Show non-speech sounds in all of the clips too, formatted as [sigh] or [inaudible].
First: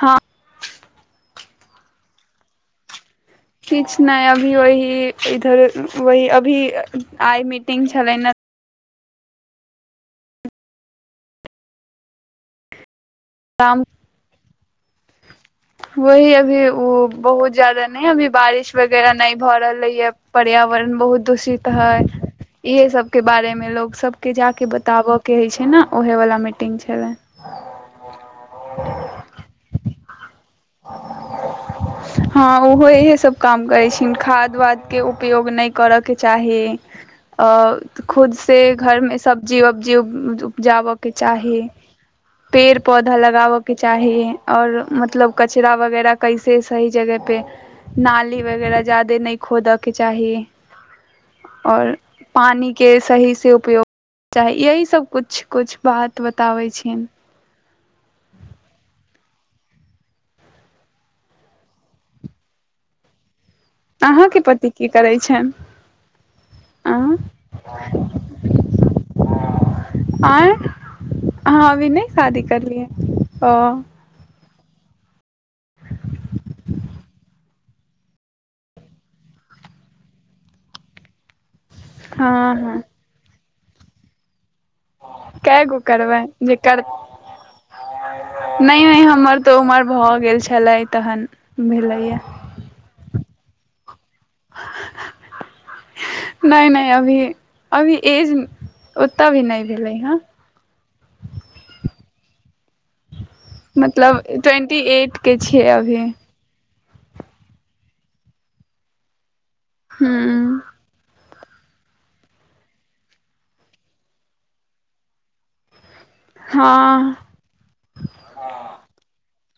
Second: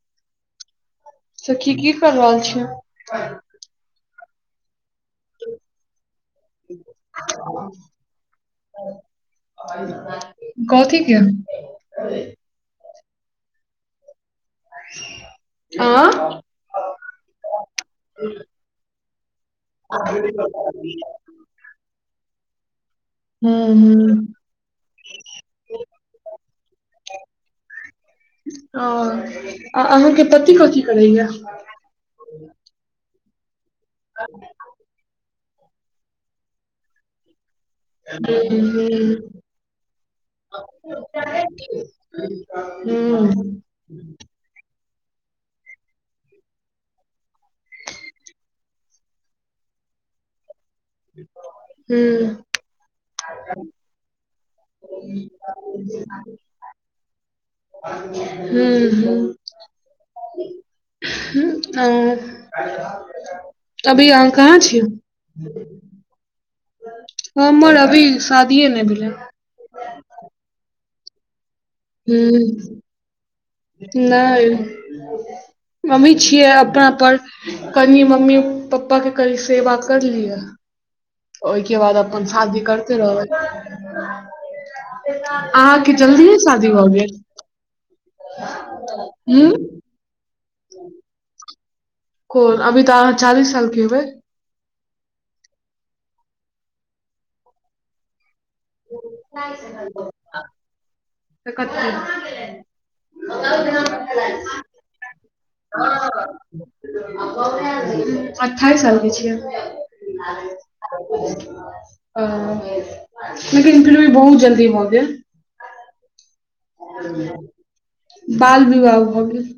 हँ। सखी की कऽ रहल छी आहां। किछ ने अभी वही इधर वही अभी आइ मीटिंग छले ने। कथि के। बाम। [inaudible] वही आँ अभी ओ बहुत जाददा नहि अभी बारिश वगैरह नहि भऽ रहल है यऽ। पर्यावरण बहुत दूषित है। इहे सब के हूँ बारे मे लोग हूँ सब के जााक बताबे के हय छै ने, ओहे वाला मीटिंग छले। ओ आ अहाँके पति कथी करैएा हँ ओहो इहे सब काम करै छै खाद वाद के उपयोग नहि करऽ के चाही अ खुद से घर में हूँ सब्जी वब्जी उपजाबयके चाही। पेड़ पौधा हूँ लगाबऽके चाही आओर मतलब। कचरा वगैरह कैसे सही जगह पे नाली वगैरह जादे नहि खोदऽ के चाही। [inaudible] और पानी के सही से उपयोग चाही यही सभ किुछु - किछु बात बताबै छै। हू -हूं। हुं अऽ अभी आहां अहाँके पति की करै कहाँ छनि छियै। अ हमर अभी शादीए ने भेलै है। आंय आहां अभि नै शादी करलियै ह। नय मम्मी छियै अपना पर। कनि मम्मी पप्पा के कनि सेवा कर लिय। ओहिके बाद अपन हँ शादी हँ करते रहब। कए गो अहाँके करबै जल्दीए जे शादी कर भऽ गेल। नहि नहि हमर तऽ हूँ उमर भऽ गेल छलै तहन भेलैया। ओ अभी तऽ अहाँ चालीस सालके हेबई। नय नय अभी अभी एज ओत भी न भेलै हँ। तऽ कते? मतलब ट्वेंटी एट के छियै अभी। अठाइस सालके छियै। हुं। अ, लेकिन फिर भी बहुत जल्दी भ गेल। हँ बाल विवाह भ गेल।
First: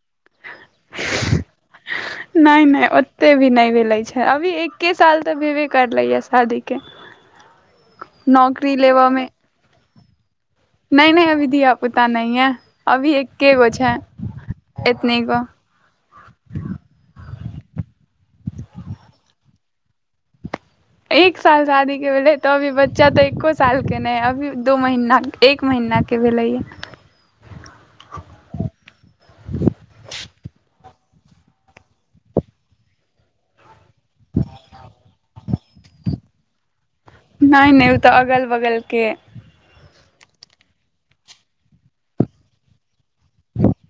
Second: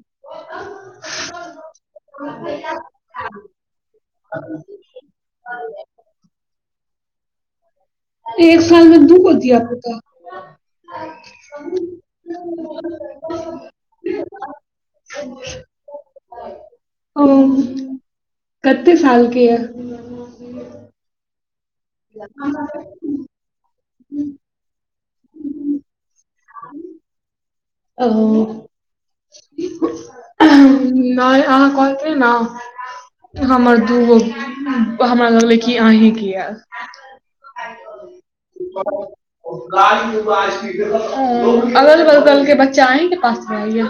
नहि [inaudible] नहि ओते भी नै भेलै छै अभी एके साल त भेबे करलैए शादीेके। एक साल मे दू गो धीया पूता। नै नै अभी धिया पुता नै या अभी एके गो छै एतनी गो। ओ कते साल के या? [inaudible] एक साल शादीके भेलै त अभी बच्चा त एको सा सालके नै अभी दू महिनाके एक महिनाके भेलैया। ओ। नय अहाँ कहत रही न। हमर दू गो हमरा लगलै कि अहींके या। नै नै उ त अगल [inaudible] बगल के अगल बगल के बच्चा अहींके पास रहैया।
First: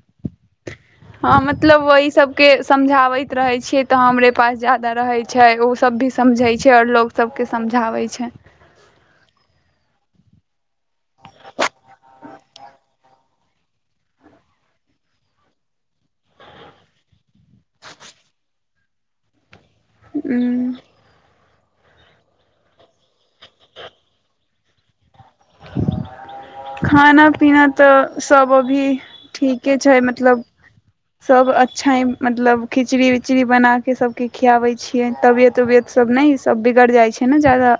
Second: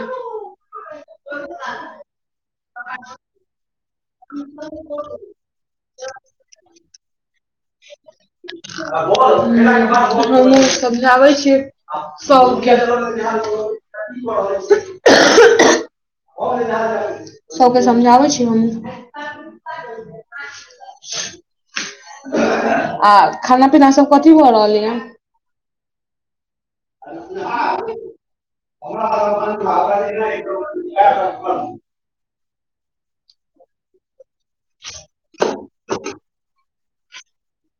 हँ मतलब ओही सबके समझाबैत रहै छियै त हमरे पास जादा रहै छै ओ सब भी समझै छै आओर लोक सबके समझाबै छै। हुं हमहुँ समझाबै छियैय। सब के। सबके समझाबै छियैय हमहुं। हुं। [inaudible] आ खाना पीना सब कथी भ रहलै या। खाना पीना त सब अभी ठीके छै मतलब सब अच्छा ही मतलब खिचड़ी उचड़ी बना के सब के खियाबै छियै तबियत उबियत सब नै सब बिगड़ि जाइ छै ने जादा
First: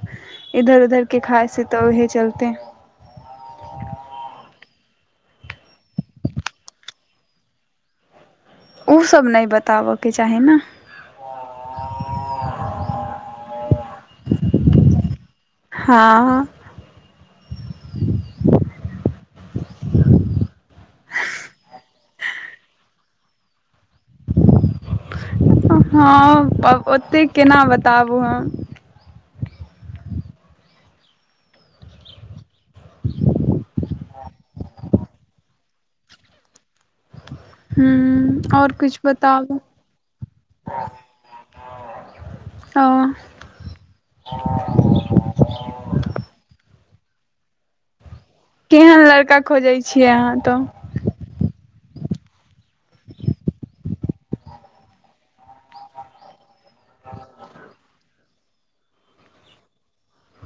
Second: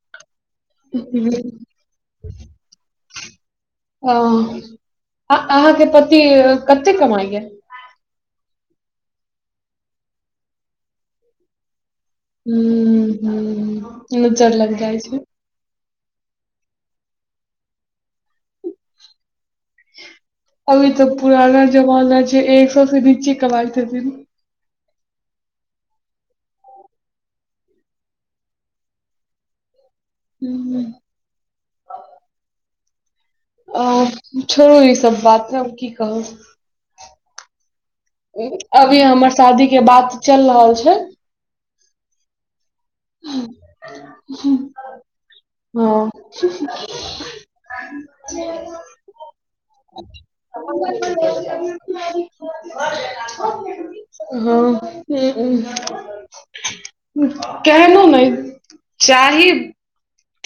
इधर उधर के खाइ से त उहे चलते। अं आ अहाँके पति कते कमाइया? उ सब नै बताबके चाही न। उं हुं, नजर लग जाइ छै। हँ। [inaudible] अभी त पुराना जमाना छै एक सौ से नीचे कमाइ छथिन। हँ आब ओतेक केना बताबू हम। हूं। छोरु ई सब बात हम की कहब। हुं। अभी हमर शादी के बात चल रहल छै। ओ। हँ। केहन लड़का खोजै छियै अहाँ तब। [inaudible] हँ। [inaudible] केहनो नहि, चाही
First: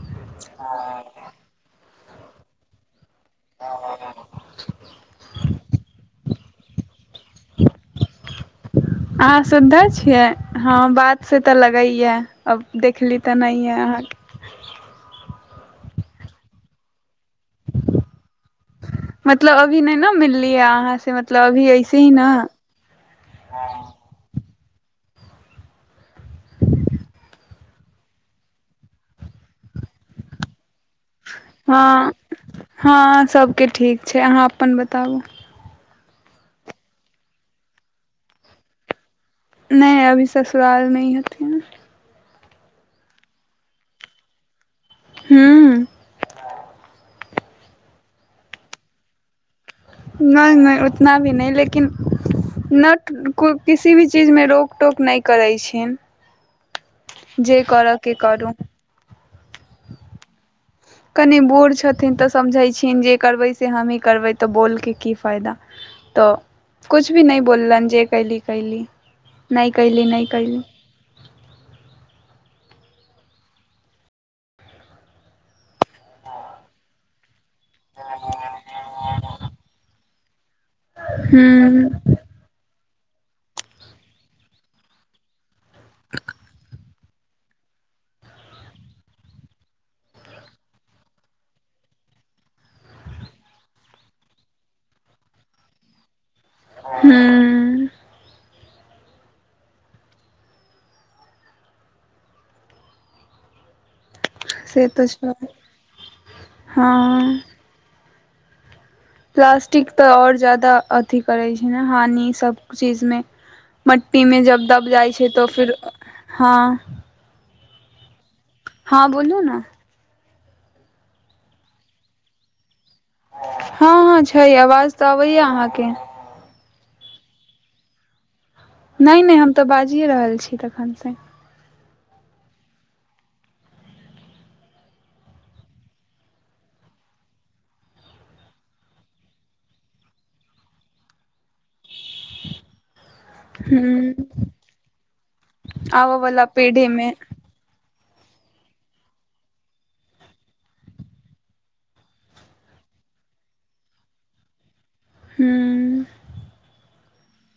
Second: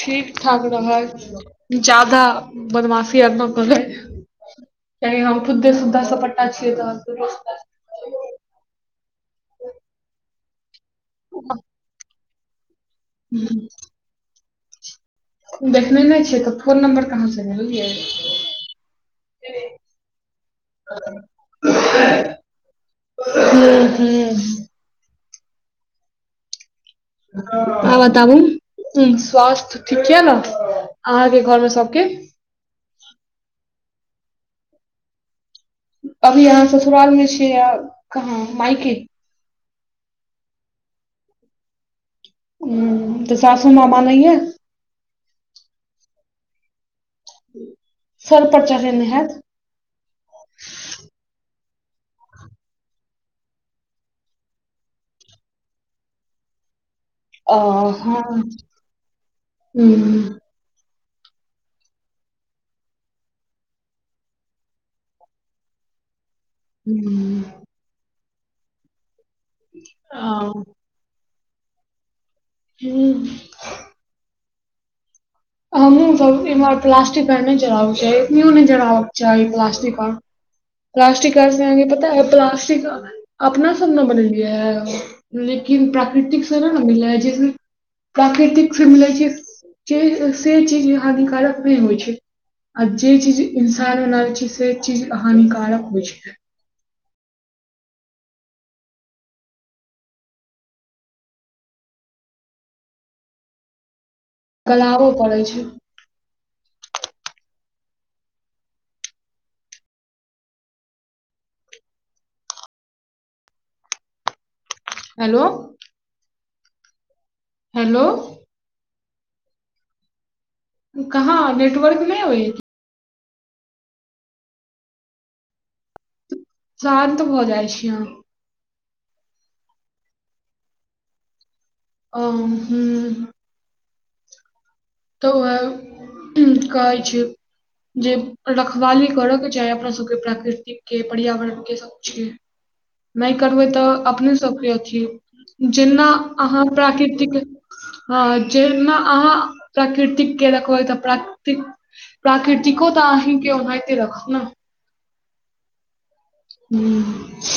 ठीक ठाक रहै। जादा बदमाशी आर न करै। कियै कि हम खुद्दे सुधा सप्पटा छी त‌‌‍ऽ। [inaudible] अहां सुद्धा छियै हँ बात से तऽ लगैय अब देखली। तेनाहिए अहाँ देखने नहि छिय तऽ फोन नम्बर कहाँ से लेलियै मतलब अभी नहि ने मिलली ह अहाँ से मतलब अभी ऐसे ही ना। हू हू। आ बताबू स्वास्थ ठीक य ने अहाँके घर मे सबके। हँ हँ सबके ठीक छै अहाँ अपन बताबू। अभी अहाँ ससुराल मे छियै या कहाँ माइके। नहि अभी ससुराल में हि हथिन। ह्म्म तऽ सासूमाँ मानहि यै। हूँ। सर पर चढ़ेनेे हैत। नहि नहि उतना भी नहि लेकिन नट किसी भी चीजमे रोकटोक नहि करैत छीन। आ जे कर के यै करू। हू। कनि बूढ़ छथिन तऽ समझै छिन जे करबै से हमहीँ करबै तऽ बोलके की फायदा। तऽ कुछु भी हूँ नहि बोललनि जे कयली कयली नहि कयली नहि आ कयली। हू। हमहु सब इमहर प्लास्टिकने आर नय जराबक चाही इतनीयो नय जराबक चाही प्लास्टिक आर प्लास्टिक आर स अहाँ के हूँ पता अइ प्लास्टिक अपना सब ने बनेलिया। लेकिन प्राकृतिक स नय ने मिलै जेकी प्राकृतिक से मिलै छे से, से चीज हानिकारक नहि होइ छै। आ जे चीज इंसान बनाबे छै से चीज हानिकारक होइ छै। हुं। से गलाबो तऽ छै, पड़ै हँ। प्लास्टिक तऽ आओर जादा अथि करैत छै ने हानि सभ चीजमे। मट्टी मे जब दब जाइ छै हेलो तऽ फिर, हँ। हेलो। हँ बोलू ने। कहाँ नेटवर्क नै अबैये। हँ हँ छै, आवाज तऽ अबैये अहाँके शांत भ जाइ छी अहां। नहि नहि हम तऽ बाजिए रहल छी तखनसे। आ हुं। तऽ ओह कहै छियौ जे रखवाली करऽ के चाही अपना सबके प्राकृतिक के पर्यावरण के सबकुछ के नहि करबै तऽ हूँ अपने सभके अथि, जेना आबऽ वाला अहाँ पीढ़ी मे प्राकृतिक हँ जेना अहाँ प्राकृतिक के रखबै तऽ प्राकृतिक प्राकृतिको तऽ अहीं के ओनाहिते राखत ने। हुं। हुं।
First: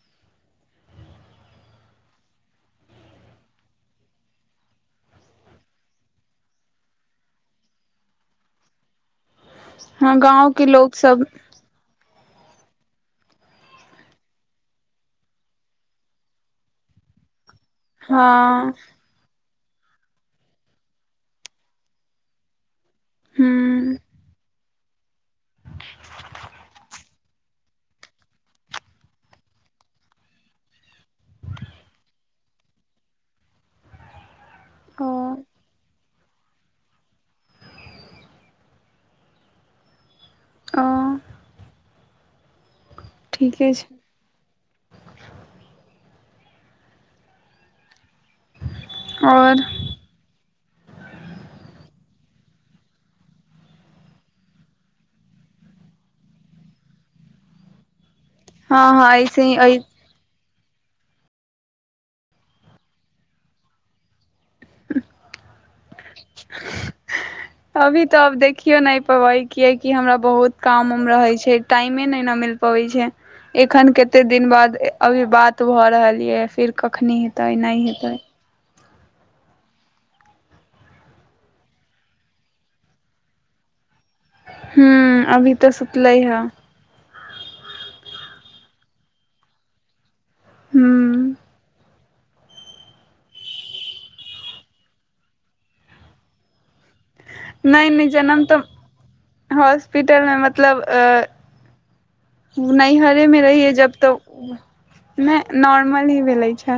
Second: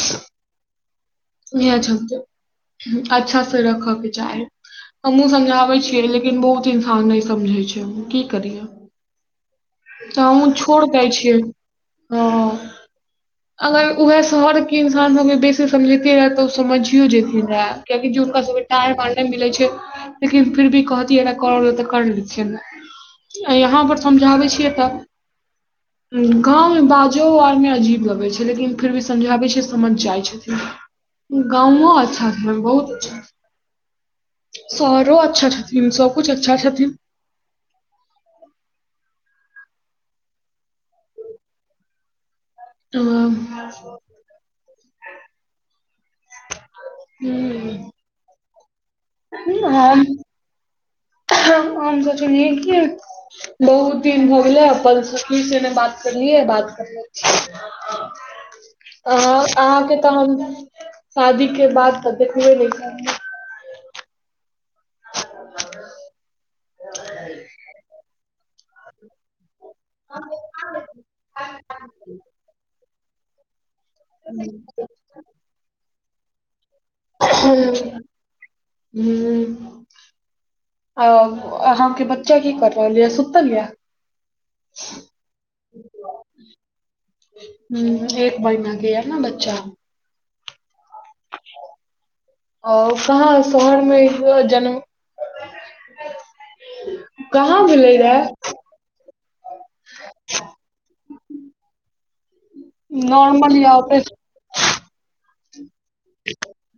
इहे चलते अच्छा से रखऽके चाही। हमहुूँ समझाबै छियै लेकिन बहुत इंसान नहि समझै छै की करियै। हँ तऽ हमहु गाँंव के छोड़ लोक दै सब छियै, हां। अगर उएह शहर के इंसान सब बेसी समझेते रहे तऽ ओ समझियो जेथिन रहे। कियाकि जे हुनका सबके हँ टायर बारे मे मिलै छै लेकिन फिर भी कहतियै ने करऽ ले तऽ कर लै छियै। यहाँ हूँ पर समझाबे छियै तऽ गाँव मे बात जो आरमे अजीब लगै छै लेकिन फिर भी समझाबै छियै त समझ जाइ छथिन। गाँवो अच्छा भेल, बहुत अच्छा। ओ शहरो अच्छा छथिन, सब कुछ अच्छा छथिन। ओ। ओ। ठीके छै हुं। कि और हम, हम सोचलियै कि बहुत दिन भ गेलै अपन सखी से ने बात करलियै, बात कर लै छी। हं। हँ हँ अ ऐसे ही अइ अहाँके तऽ हम, शादी के बाद तऽ देखबे नै केलियै। अभी तऽ अब देखि केओ नहि पबै कियाकि हमरा बहुत काम उम रहै छै, टाइमे नै मिल पबै छै। एखन कते दिन बाद अभी बात भऽ रहल ये फिर कखनी। हेतै नहि हेतै हुं। अ अहाँके बच्चा की क रहल ये सुतल ये। हुं, अभी तऽ सुतलै हे। हुं एक महिना गे ने बच्चा। हुं। आर कहाँ शहरमे होअल जनम कहाँ नहि भेलै नहि रहै। जनम तऽ हॉस्पिटल मे मतलब अ नैहरे मे नॉर्मल रहिे या जब ऑपरेशन तऽ, नॉर्मल ही भेल छै।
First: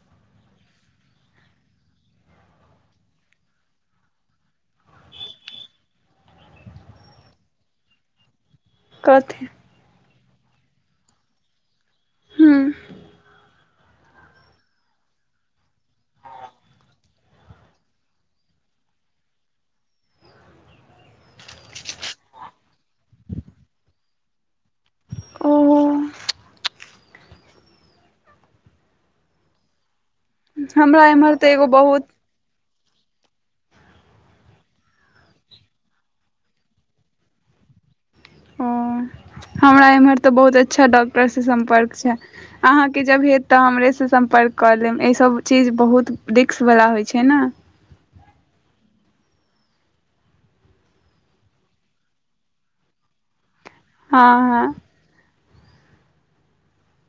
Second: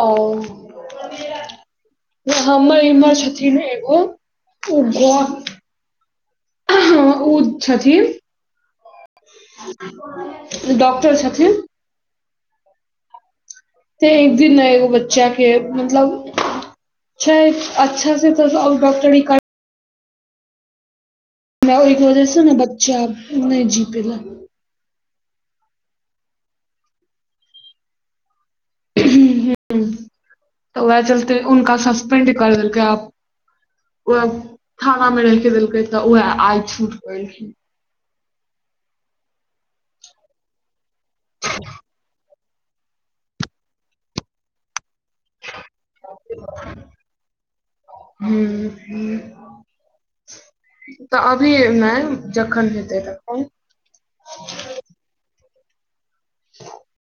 ओ। हमर इम्हर छथिने एगो [unintelligible] हं उ छथिन। कथि डॉक्टर छथिन। हुं त एक दिन न एगो बच्चा के मतलब छय अच्छा से तऽ आउ डॉक्टरी कर हमरा ओहिके वजह स न बच्चा नहि जी पेला। ओ जु जु। वैह हमरा एम्हर चलते तऽ एगो उनका बहुत संस्पेड कर देलकै आ उह थाना में रहि के देलकै त, वैह आय छूटक ऐलखिन। ओ हमरा एम्हर त बहुत अच्छा डॉक्टरस सम्पर्क छय। अहांके जब हेत त, हमरे से सम्पर्क क लेब अय सब चीज बहुत रिक्क बला होइ छै न। हुं- हुं त अभी नय जखन हेतै तखन। हं- हं [inaudible]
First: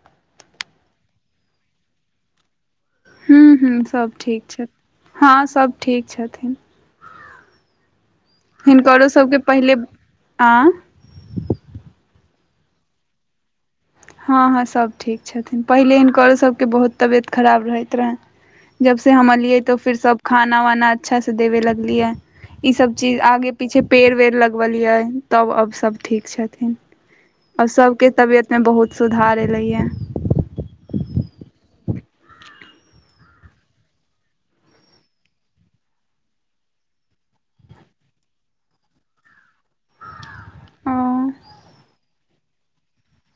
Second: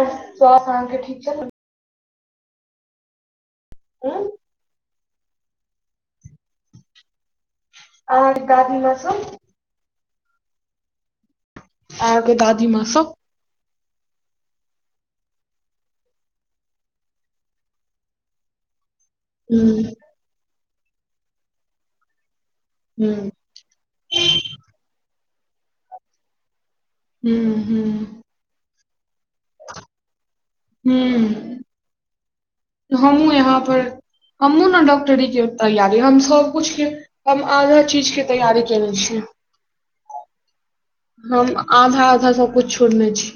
साउस अहां के ठीक छले। हुं- हुं सभ ठीक छथि, हं सब ठीक छथिन। और हिनकरो सभके पहिले आं आरब के दादी मां सब। हं-हं सभ ठीक छथिन, पहिले हिनकरो सभके बहुत तबियत खराब रहैत रहनि। जबसं हम अलियै त हुँ, फिर सब खाना वाना अच्छासे देबे लगलियै, ईसभ चीज हुँ, आगे पीछे पेड़ वेड़ लगवल ये, तब अब सब ठीक छथिन, हुँ, अब सबके हुँ, तबियत में बहुत सुधार ऐलये। हुं हमहुँ यहाँ पर हमहुं न डॉक्टरी के तैयारी, हम सबकुछ के हम आधा चीज के तैयारी केनेे छी। ओ हम आधा -आधा सब कुछ छोड़ने छी।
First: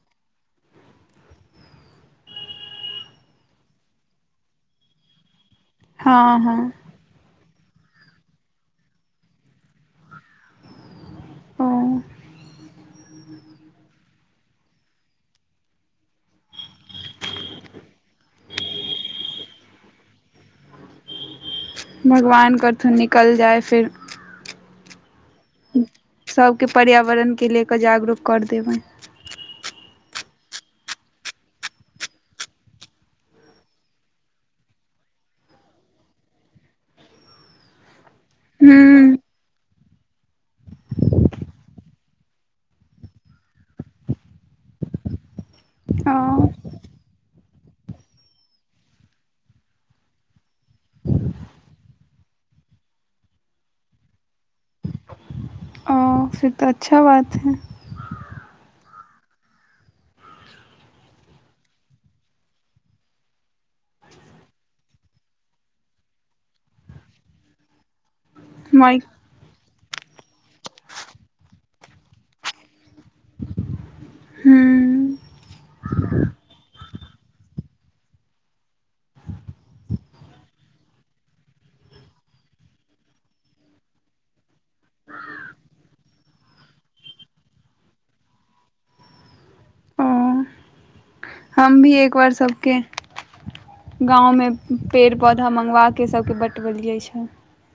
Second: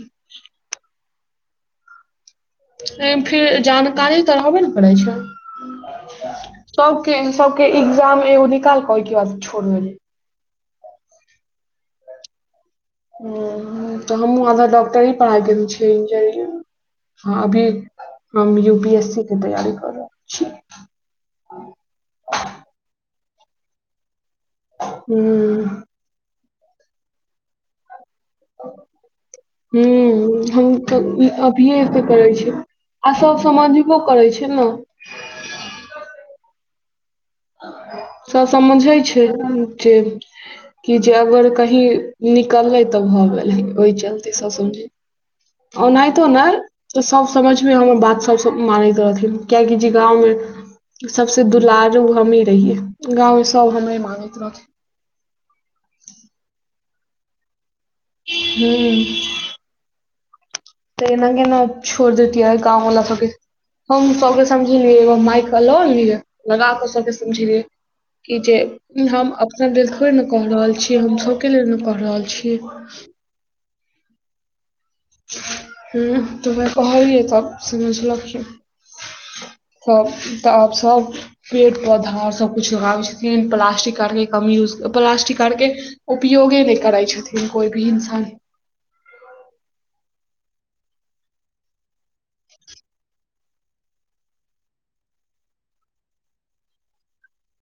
एहिमे फिर जानकारी त रहबे ने परे छय। हं- हं। [unintelligible] सब के एग्जाम एगो निकाल क, ओहिके बाद छोड़ देलिये। हं। ओ त हमु आधा डॉक्टरी, पढाइ केने छीय इंजरिंग। हां अभी हम यू पी एस सी के तैयारी कर रहल छी। भगवान करथुन निकल जाय फेर। हूं सभके पर्यावरणके ले क जागरूक कर देबनि। हुं हम त अभिये एते करे छी। आ सब समाजिको करै छय न। सब समझय हूँ छै जे। कि जे अगर कही निकलले त भ गेली ओहि चलते सब समझय। ओहनाइतो न। ओ तऽ सभ समझ मे हमर बात सभ मानैत रहथिन किएकि जे गाँवमे सबसे दुलारू हमही रहियै गाँंव मे सब हमरे मानैत रह हॅं से तऽ अच्छा बात ह। हू त एना केना छोड़ दैतियै गाँव बला सबके। हम सबके समझेलियै एगो माइक ल लिय लगाके सबके समझेलियै। कि जे माइक हम अपना लेल थोड़े ने कऽ रहल छियै, हम सभके लेल ने कहि रहल छीयै। हूँ हूॅं त वेएह कहलियै तब समझलऽखिन। त तऽ आब सब पेड़ पौधा सबकिछ लगाबै छथिन प्लास्टिक आरके कम यूज प्लास्टिक आरके उपयोगे नहि करै छथिन कोइ भी इन्सान। ओ हम भी एकबार सभके गाँवमे पेड़ पौधा मङ्गवा केऽ सभके बँटबल जाइत छै।